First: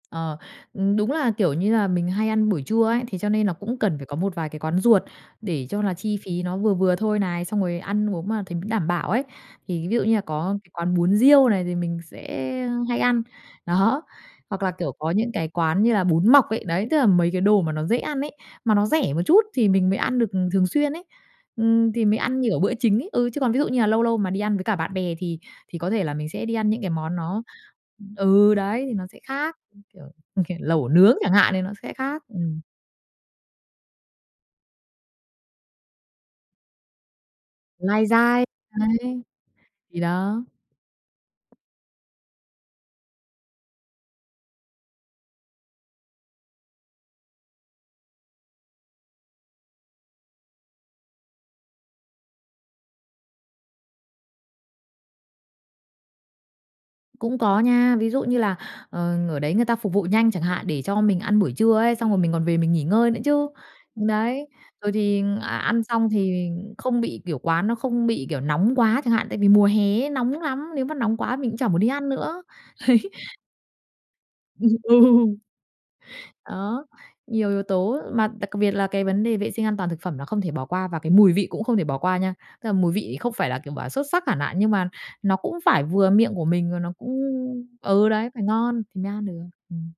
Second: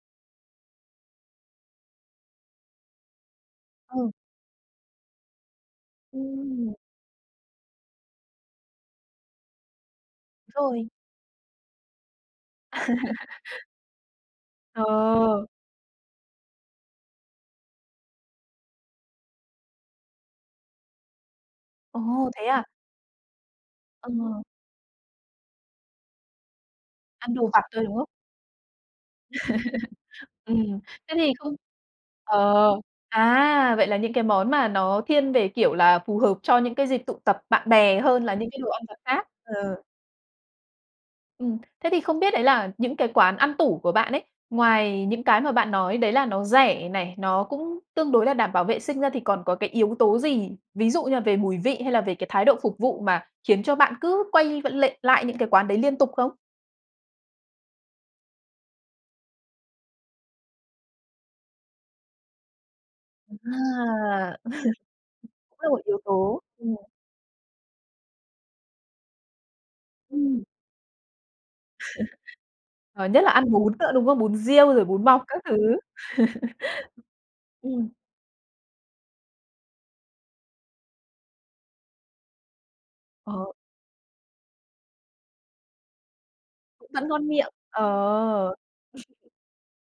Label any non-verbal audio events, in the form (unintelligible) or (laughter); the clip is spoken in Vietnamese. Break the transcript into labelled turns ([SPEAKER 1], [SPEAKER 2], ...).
[SPEAKER 1] Ờ, ừm, đúng là, kiểu như là, mình hay ăn buổi trưa ấy, thế cho nên là cũng cần phải
[SPEAKER 2] Ừ.
[SPEAKER 1] có một vài cái quán ruột để cho là chi phí nó
[SPEAKER 2] Ừm.
[SPEAKER 1] vừa vừa thôi này, xong rồi ăn uống mà thấy đảm bảo ấy. Thì ví dụ như là có cái
[SPEAKER 2] Rồi.
[SPEAKER 1] quán bún riêu này, thì mình sẽ hay ăn,
[SPEAKER 2] (chuckles)
[SPEAKER 1] đó. Hoặc là, kiểu, có những
[SPEAKER 2] Ồ.
[SPEAKER 1] cái quán như là bún mọc ấy, đấy, tức là mấy cái đồ mà nó dễ ăn ấy, mà nó rẻ một chút thì mình mới ăn được thường xuyên ấy. Ừm, thì mình
[SPEAKER 2] Ồ,
[SPEAKER 1] ăn
[SPEAKER 2] thế
[SPEAKER 1] như, kiểu,
[SPEAKER 2] à?
[SPEAKER 1] bữa chính ấy. Ừ, chứ còn ví dụ như là lâu lâu mà đi
[SPEAKER 2] Ờ.
[SPEAKER 1] ăn với cả bạn bè thì thì có thể là mình sẽ đi ăn những cái món
[SPEAKER 2] Ăn
[SPEAKER 1] nó
[SPEAKER 2] đồ vặt thôi, đúng không?
[SPEAKER 1] ừ, đấy thì nó sẽ khác, như kiểu,
[SPEAKER 2] (chuckles)
[SPEAKER 1] ừm, kiểu,
[SPEAKER 2] Ừm,
[SPEAKER 1] lẩu
[SPEAKER 2] thế
[SPEAKER 1] nướng
[SPEAKER 2] thì
[SPEAKER 1] chẳng hạn
[SPEAKER 2] không
[SPEAKER 1] thì nó sẽ khác,
[SPEAKER 2] ờ,
[SPEAKER 1] ừm.
[SPEAKER 2] à, vậy là những cái món mà nó thiên về, kiểu là, phù hợp cho những cái dịp tụ tập bạn bè
[SPEAKER 1] Lai
[SPEAKER 2] hơn là
[SPEAKER 1] rai.
[SPEAKER 2] những cái đồ ăn vặt
[SPEAKER 1] Đấy.
[SPEAKER 2] khác, ừ.
[SPEAKER 1] Thì đó.
[SPEAKER 2] Ừm, thế thì không biết đấy là những cái quán ăn tủ của bạn ấy, ngoài những cái mà bạn nói đấy là nó rẻ này, nó cũng tương đối là đảm bảo vệ sinh ra thì còn có cái yếu tố gì, ví dụ như là về mùi vị hay là về cái thái độ phục vụ mà khiến cho bạn cứ quay v lệ lại những cái quán đấy liên tục không?
[SPEAKER 1] Cũng có nha, ví dụ như là, ờ, ở đấy người ta phục vụ nhanh chẳng hạn, để cho mình ăn buổi trưa ấy, xong rồi mình còn về mình nghỉ ngơi nữa
[SPEAKER 2] À,
[SPEAKER 1] chứ.
[SPEAKER 2] (chuckles)
[SPEAKER 1] Đấy, rồi thì
[SPEAKER 2] (unintelligible)
[SPEAKER 1] ăn
[SPEAKER 2] là một
[SPEAKER 1] ăn
[SPEAKER 2] yếu
[SPEAKER 1] xong
[SPEAKER 2] tố,
[SPEAKER 1] thì
[SPEAKER 2] ừm.
[SPEAKER 1] không bị kiểu, quán nó không bị, kiểu, nóng quá chẳng hạn, tại vì mùa hè ấy nóng
[SPEAKER 2] Ừm.
[SPEAKER 1] lắm, nếu mà nóng quá mình cũng chả muốn đi ăn nữa,
[SPEAKER 2] (chuckles)
[SPEAKER 1] ấy.
[SPEAKER 2] Ờ, nhất là ăn bún nữa, đúng không? Bún
[SPEAKER 1] Ừm,
[SPEAKER 2] riêu rồi
[SPEAKER 1] ừ.
[SPEAKER 2] bún mọc các thứ. (chuckles)
[SPEAKER 1] Đó, nhiều yếu
[SPEAKER 2] Ừm.
[SPEAKER 1] tố, mà đặc biệt là cái vấn đề vệ sinh an toàn thực phẩm là không thể bỏ qua, và cái mùi vị cũng không thể bỏ qua nha. Tức là mùi vị không phải
[SPEAKER 2] Ồ.
[SPEAKER 1] là, kiểu, bảo là xuất sắc hẳn hạn, nhưng mà nó cũng phải vừa miệng của mình và
[SPEAKER 2] Cũng
[SPEAKER 1] nó
[SPEAKER 2] vẫn
[SPEAKER 1] cũng
[SPEAKER 2] ngon miệng, ồ!
[SPEAKER 1] ừ, đấy, phải ngon thì mới ăn được, ừm.